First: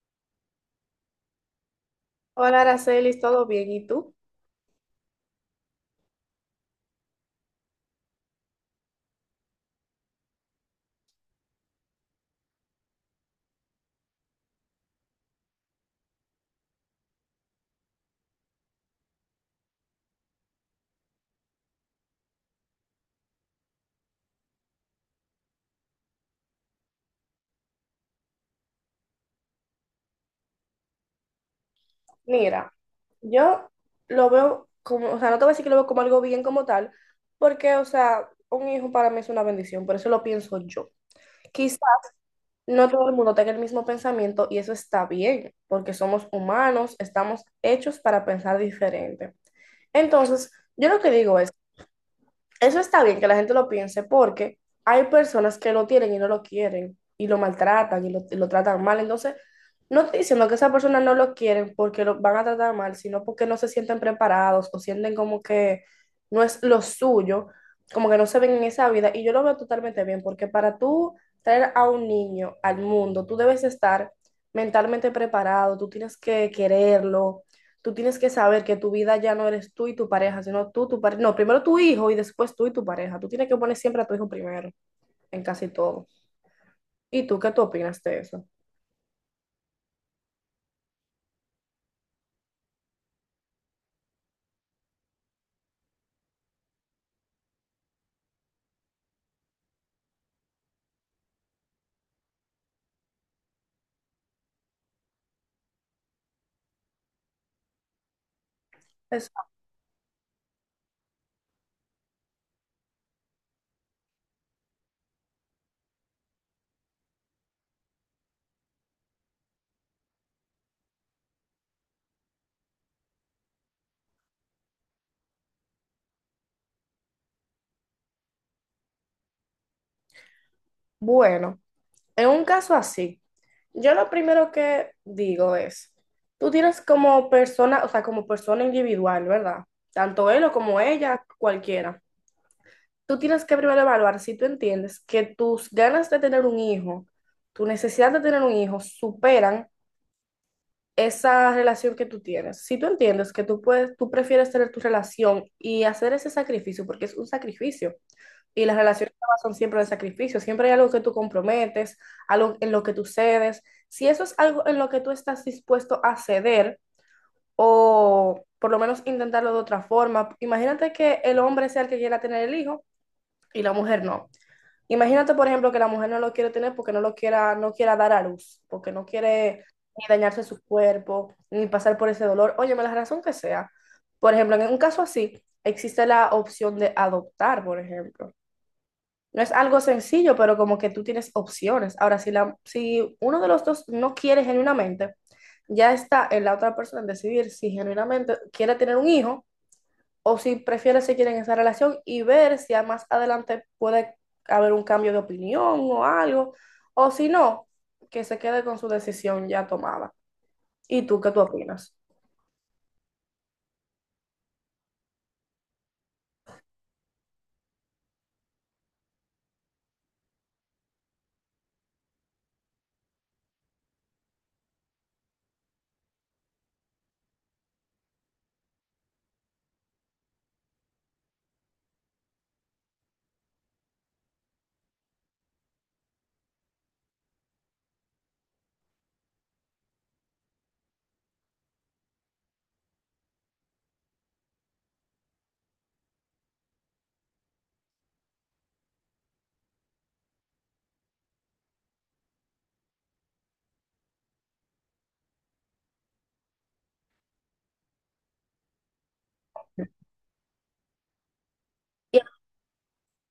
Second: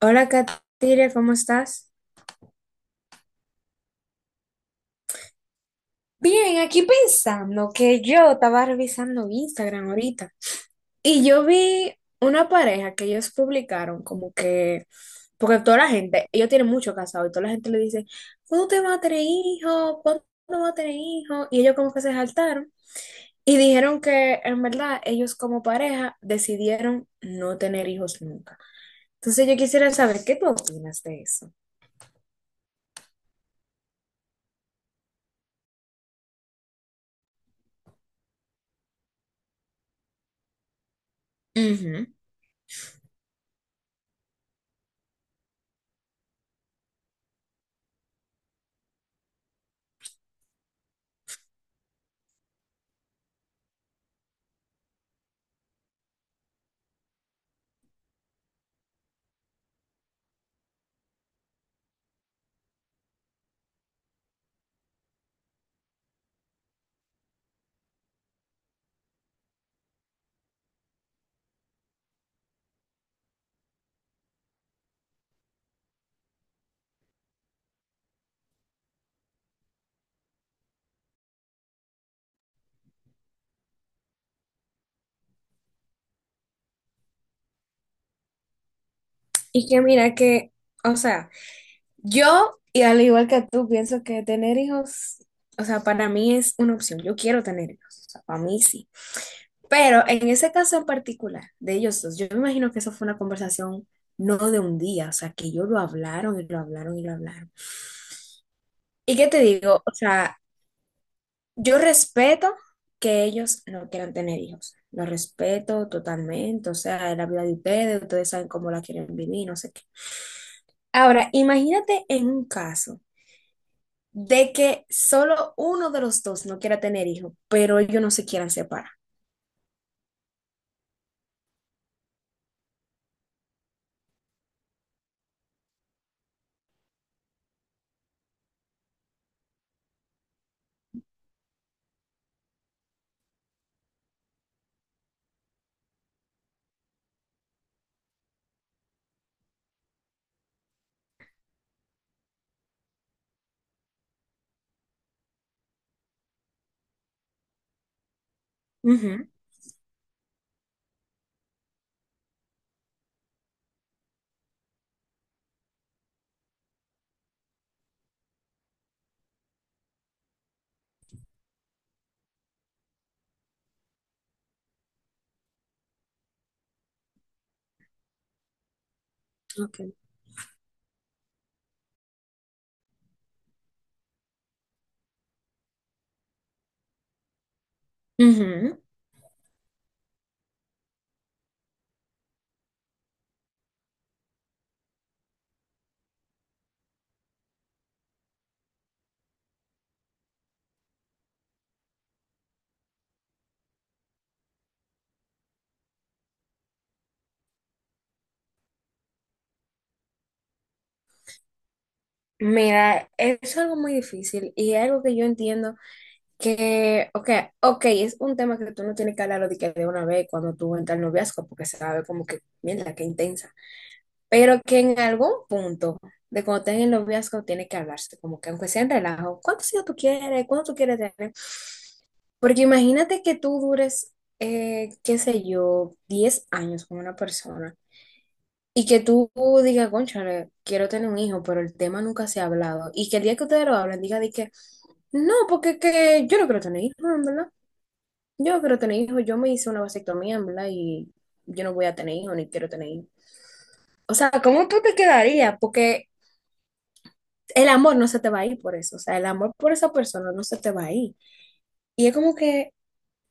Hola, Katiria, ¿cómo estás? Hola, Aracelis, ¿todo bien? ¿Y tú? Bien, aquí pensando que yo estaba revisando Instagram ahorita. Y yo vi una pareja que ellos publicaron como que, porque toda la gente, ellos tienen mucho casado y toda la gente le dice, ¿cuándo te vas a tener hijos? ¿Cuándo vas a tener hijos? Y ellos como que se saltaron y dijeron que en verdad ellos como pareja decidieron no tener hijos nunca. Entonces yo quisiera saber qué tú opinas de eso. Mira, yo lo veo como, o sea, no te voy a decir que lo veo como algo bien como tal, porque, o sea, un hijo para mí es una bendición, por eso lo pienso yo. Quizá Ujú. no todo el mundo tenga el mismo pensamiento y eso está bien, porque somos humanos, estamos hechos para pensar diferente. Entonces, yo lo que digo es. Eso está bien que la gente lo piense, porque hay personas que lo tienen y no lo quieren y lo maltratan y lo tratan mal. Entonces, no estoy diciendo que esas personas no lo quieren porque lo van a tratar mal, sino porque no se sienten preparados o sienten como que no es lo suyo, como que no se ven en esa vida. Y yo lo veo totalmente bien, porque para tú traer a un niño al mundo, tú debes estar mentalmente preparado, tú tienes que quererlo, tú tienes que saber que tu vida ya no eres tú y tu pareja, sino tú, tu pareja, no, primero tu hijo y después tú y tu pareja. Tú tienes que poner siempre a tu hijo primero en casi todo. ¿Y tú qué tú opinas de eso? Y que mira que, o sea... Yo, y al igual que tú, pienso que tener hijos, o sea, para mí es una opción. Yo quiero tener hijos, o sea, para mí sí. Pero en ese caso en particular de ellos dos, yo me imagino que eso fue una conversación no de un día, o sea, que ellos lo hablaron y lo hablaron y lo hablaron. ¿Y qué Es, te digo? O sea, yo respeto que ellos no quieran tener hijos. Lo respeto totalmente, o sea, es la vida de ustedes, ustedes saben cómo la quieren vivir, no sé qué. Ahora, imagínate en un caso de que solo uno de los dos no quiera tener hijos, pero ellos no se quieran separar. bueno, en un caso así, yo lo primero que digo es, tú tienes como persona, o sea, como persona individual, ¿verdad? Tanto él o como ella, cualquiera. Tú tienes que primero evaluar si tú entiendes que tus ganas de tener un hijo, tu necesidad de tener un hijo superan esa relación que tú tienes. Si tú entiendes que tú puedes, tú prefieres tener tu relación y hacer ese sacrificio, porque es un sacrificio, y las relaciones Ujú. de son siempre de sacrificio, siempre hay algo que tú comprometes, algo en lo que tú cedes. Si eso es algo en lo que tú estás dispuesto a ceder, o por lo menos intentarlo de otra forma, imagínate que el hombre sea el que quiera tener el hijo y la mujer no. Imagínate, por ejemplo, que la mujer no lo quiere tener porque no lo quiera, no quiera dar a luz, porque no quiere Okay. ni dañarse su cuerpo, ni pasar por ese dolor. Óyeme, la razón que sea. Por ejemplo, en un caso así, existe la opción de adoptar, por ejemplo. Ujú. No es algo sencillo, pero como que tú tienes opciones. Ahora, si uno de los dos no quiere genuinamente, ya está en la otra persona en decidir si genuinamente quiere tener un hijo o si prefiere seguir en esa relación y ver si a más adelante puede haber un cambio de opinión o algo, o si no, que se quede con su decisión ya tomada. ¿Y tú qué tú opinas? Mira, es algo muy difícil y es algo que yo entiendo que, ok, ok, es un tema que tú no tienes que hablarlo de que de una vez cuando tú entras al noviazgo, porque se va a ver como que, mierda, qué intensa, pero que en algún punto de cuando estén en el noviazgo tiene que hablarse, como que aunque sea en relajo, ¿cuántos hijos tú quieres? ¿Cuánto tú quieres tener? Porque imagínate que tú dures, qué sé yo, 10 años con una persona y que tú digas, cónchale, quiero tener un hijo, pero el tema nunca se ha hablado. Y que el día que ustedes lo hablen, diga de que, no, porque que yo no quiero tener hijos, en verdad. Yo no quiero tener hijos, yo me hice una vasectomía, en verdad, y yo no voy a tener hijos ni quiero tener hijos. O sea, ¿cómo tú te quedarías? Porque el amor no se te va a ir por eso. O sea, el amor por esa persona no se te va a ir. Y es Y como que...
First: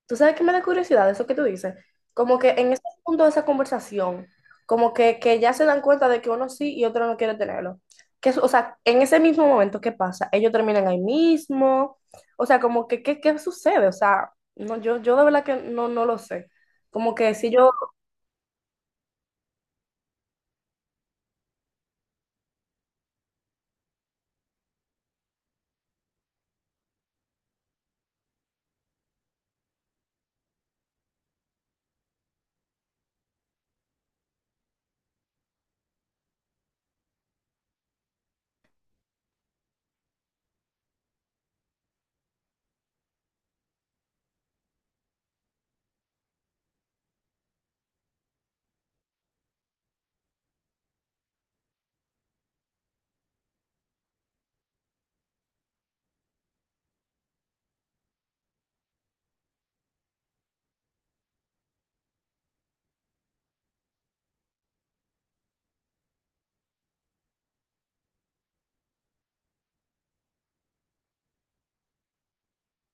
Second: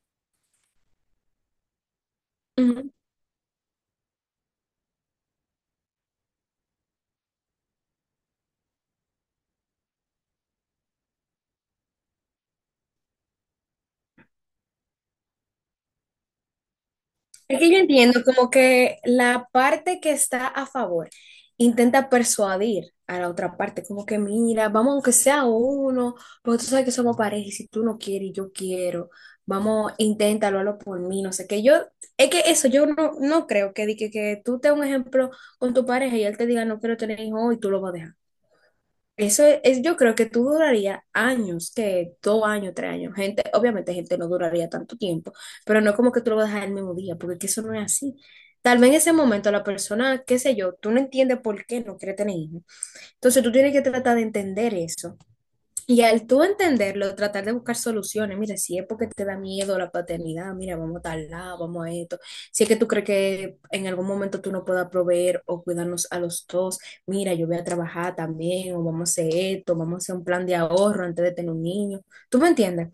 tú sabes que me da curiosidad eso que tú dices, como que en ese punto de esa conversación, como que ya se dan cuenta de que uno sí y otro no quiere tenerlo. Que, o sea, en ese mismo momento, ¿qué pasa? Ellos terminan ahí mismo, o sea, como que, ¿qué sucede? O sea, no, yo de verdad que no lo sé. Como que si Es yo. que yo entiendo como que la parte que está a favor intenta persuadir a la otra parte, como que mira, vamos aunque sea uno, porque tú sabes que somos pareja y si tú no quieres y yo quiero, vamos, inténtalo, hazlo por mí, no sé qué. Yo, es que eso, yo no creo que, di que tú te un ejemplo con tu pareja y él te diga no quiero tener hijos y tú lo vas a dejar. Yo creo que tú duraría años, que 2 años, 3 años. Gente, obviamente gente no duraría tanto tiempo, pero no como que tú lo vas a dejar el mismo día, porque es que eso no es así. Tal vez en ese momento la persona, qué sé yo, tú no entiendes por qué no quiere tener hijos. Entonces tú tienes que tratar de entender eso. Y al tú entenderlo, tratar de buscar soluciones, mira, si es porque te da miedo la paternidad, mira, vamos a tal lado, vamos a esto, si es que tú crees que en algún momento tú no puedas proveer o cuidarnos a los dos, mira, yo voy a trabajar también, o vamos a hacer esto, vamos a hacer un plan de ahorro antes de tener un niño, ¿tú me entiendes?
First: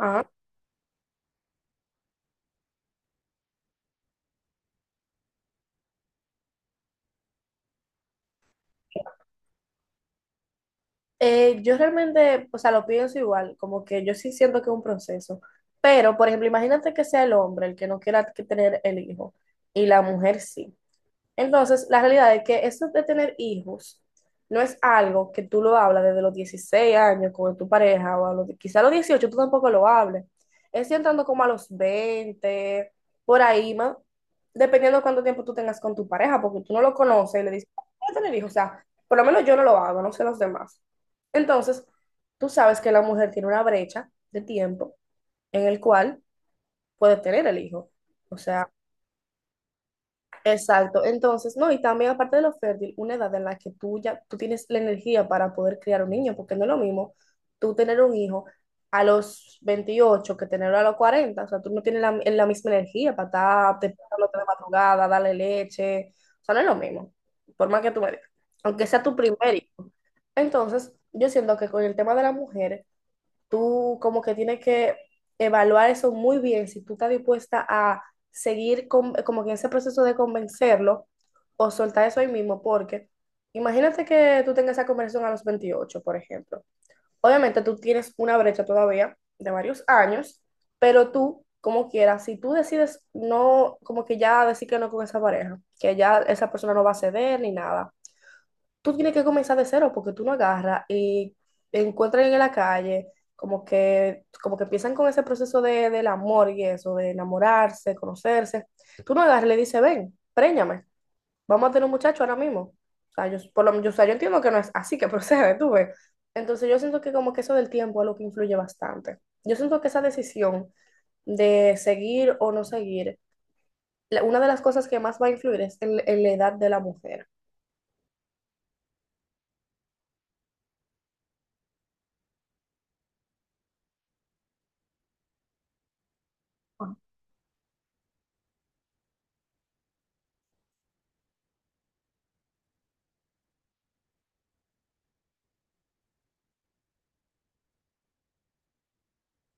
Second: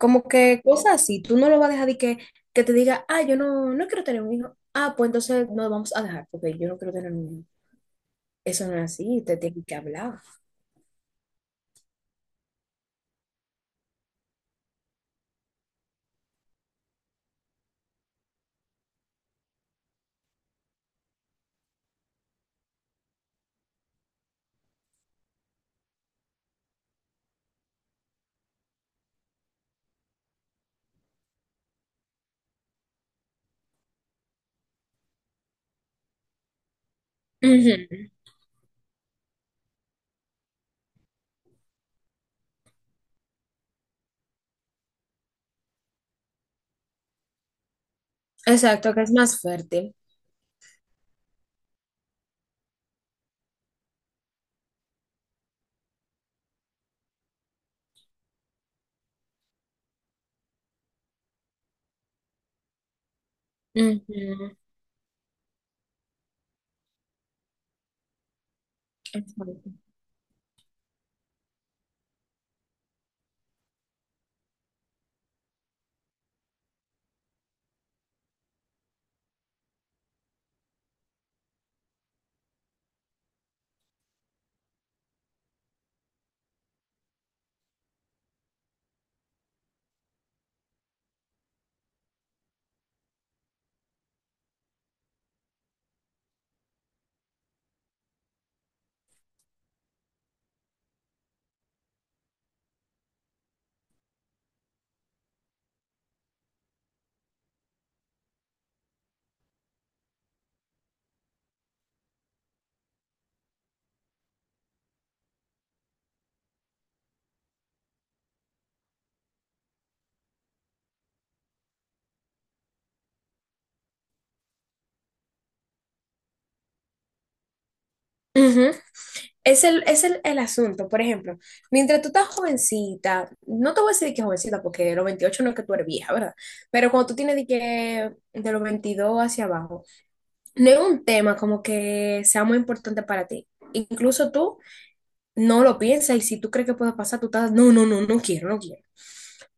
Ajá. que cosas así, tú no lo vas a dejar de que te diga, ah, yo no, no quiero tener un hijo, ah, pues entonces no vamos a dejar, porque yo no quiero tener un hijo. Eso no es así, te tienen que hablar. Yo realmente, o sea, lo pienso igual, como que yo sí siento que es un proceso, pero, por ejemplo, imagínate que sea el hombre el que no quiera que tener el hijo y la mujer sí. Entonces, la realidad es que eso de tener hijos no es algo que tú lo hablas desde los 16 años con tu pareja o a los, quizá a los 18 tú tampoco lo hables. Es entrando como a los 20 por ahí, más, dependiendo de cuánto tiempo tú tengas con tu pareja, porque tú no lo conoces y le dices, "Ah, Ujú. voy a tener hijos". O sea, por lo menos yo no lo hago, no sé los demás. Entonces, tú sabes que la mujer tiene una brecha de tiempo en el cual puede tener el hijo. O sea, Exacto, que es más fuerte. exacto. Entonces, no, y también aparte de lo fértil, una edad en la que tú ya tú tienes la energía para poder criar un niño, porque no es lo mismo tú tener un hijo a los 28 que tenerlo a los 40. O sea, tú no tienes la misma energía para estar despertándote de Ujú, madrugada, darle leche, o sea, no es lo mismo, por más que tú me digas, aunque sea tu primer exacto. hijo. Entonces, yo siento que con el tema de la mujer tú como que tienes que evaluar eso muy bien, si tú estás dispuesta a seguir con- como que en ese proceso de convencerlo o soltar eso ahí mismo, porque imagínate que tú tengas esa conversación a los 28, por ejemplo. Obviamente tú tienes una brecha todavía de varios años, pero tú, como quieras, si tú decides no, como que ya decir que no con esa pareja, que ya esa persona no va a ceder ni nada, tú tienes que comenzar de cero, porque tú no agarras y encuentran en la calle como que empiezan con ese proceso del amor y eso, de enamorarse, conocerse. Tú no agarras y le dices, ven, préñame, vamos a tener un muchacho ahora mismo. O sea, yo, por lo, yo, o sea, yo entiendo que no es así que procede, tú ves. Entonces yo siento que como que eso del tiempo es lo que influye bastante. Yo siento que esa decisión de seguir o no seguir, la- una de las cosas que más va a influir es en la edad de la mujer. Ujú. El asunto, por ejemplo, mientras tú estás jovencita, no te voy a decir que jovencita porque los 28 no es que tú eres vieja, ¿verdad? Pero cuando tú tienes de, que, de los 22 hacia abajo, no es un tema como que sea muy importante para ti. Incluso tú no lo piensas y si tú crees que puede pasar, tú estás, no, no, no, no quiero, no quiero.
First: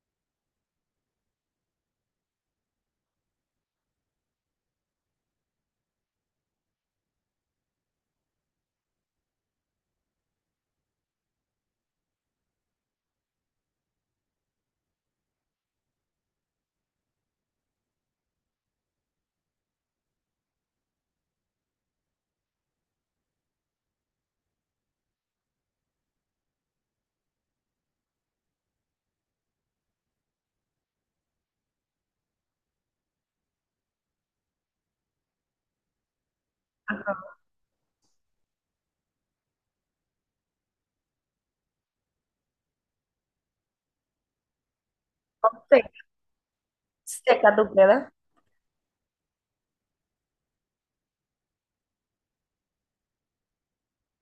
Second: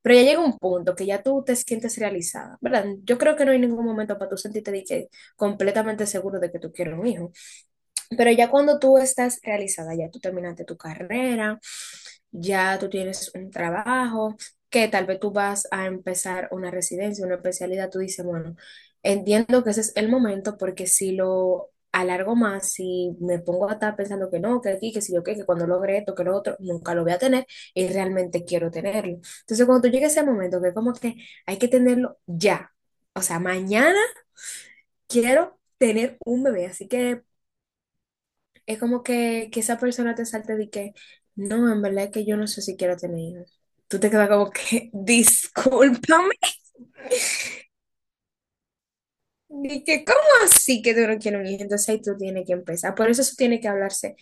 Pero ya llega un punto que ya tú te sientes realizada, ¿verdad? Yo creo que no hay ningún momento para tú sentirte de que completamente seguro de que tú quieres un hijo. Pero ya cuando tú estás realizada, ya tú terminaste tu carrera, ya tú tienes un trabajo, que tal vez tú vas a empezar una residencia, una especialidad, tú dices, bueno, entiendo que ese es el momento porque si lo alargo más, si me pongo a estar pensando que no, que aquí, que si yo qué, que cuando logre esto, que lo otro, nunca lo voy a tener y realmente quiero tenerlo. Entonces, cuando tú llegues a ese momento, que como que hay que tenerlo ya, o sea, mañana quiero tener un bebé, así que es como que esa persona te salte de que, no, en verdad es que yo no sé si quiero tener hijos. Tú te quedas como que, discúlpame, ¿Qué edad tú crees? y que, ¿cómo así que tú no quieres un hijo? Entonces ahí tú tienes que empezar. Por eso eso tiene que hablarse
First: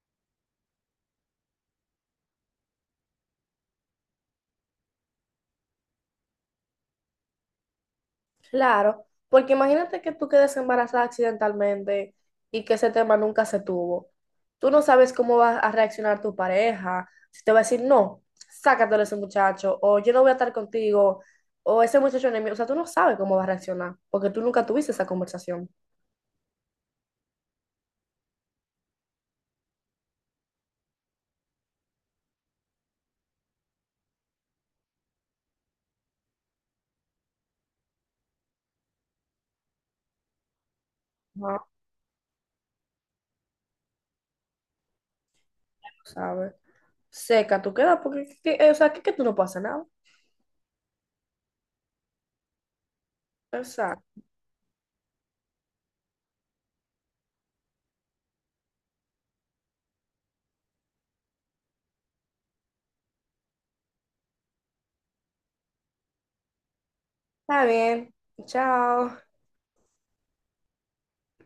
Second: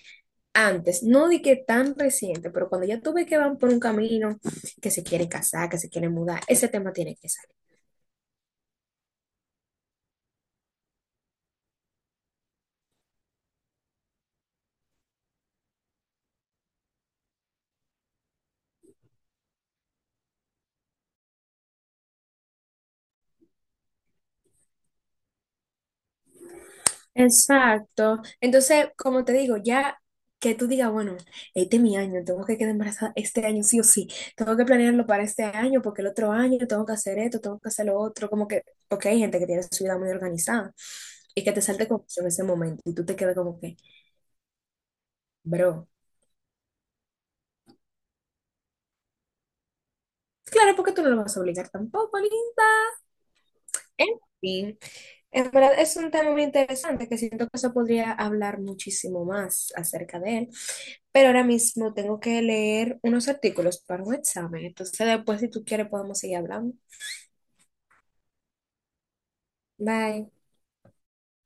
antes, no de que tan reciente, pero cuando ya tú ves que van por un camino, que se quieren casar, que se quieren mudar, ese tema tiene que salir. Claro, porque imagínate que tú quedes embarazada accidentalmente y que ese tema nunca se tuvo. Tú no sabes cómo va a reaccionar tu pareja, si te va a decir, no, sácatelo a ese muchacho, o yo no voy a estar contigo, o ese muchacho enemigo. O sea, tú no sabes cómo va a reaccionar, porque tú nunca tuviste esa conversación. Exacto. Entonces, como te digo, ya que tú digas, bueno, este es mi año, tengo que quedar embarazada este año sí o sí, tengo que planearlo para este año porque el otro año tengo que hacer esto, tengo que hacer lo otro, como que, porque hay gente que tiene su vida muy organizada y que te No, salte con eso en ese momento y tú te quedas como que, bro, sabes. Seca, tú quedas, porque, que- o sea, que tú no pasa nada. claro, porque tú no lo vas a obligar tampoco, ni- En Exacto. fin, en verdad es un tema muy interesante que siento que se podría hablar muchísimo más acerca de él, pero ahora mismo tengo que leer unos artículos para un examen, entonces después si tú quieres podemos seguir hablando. Está bien. Chao. Bye.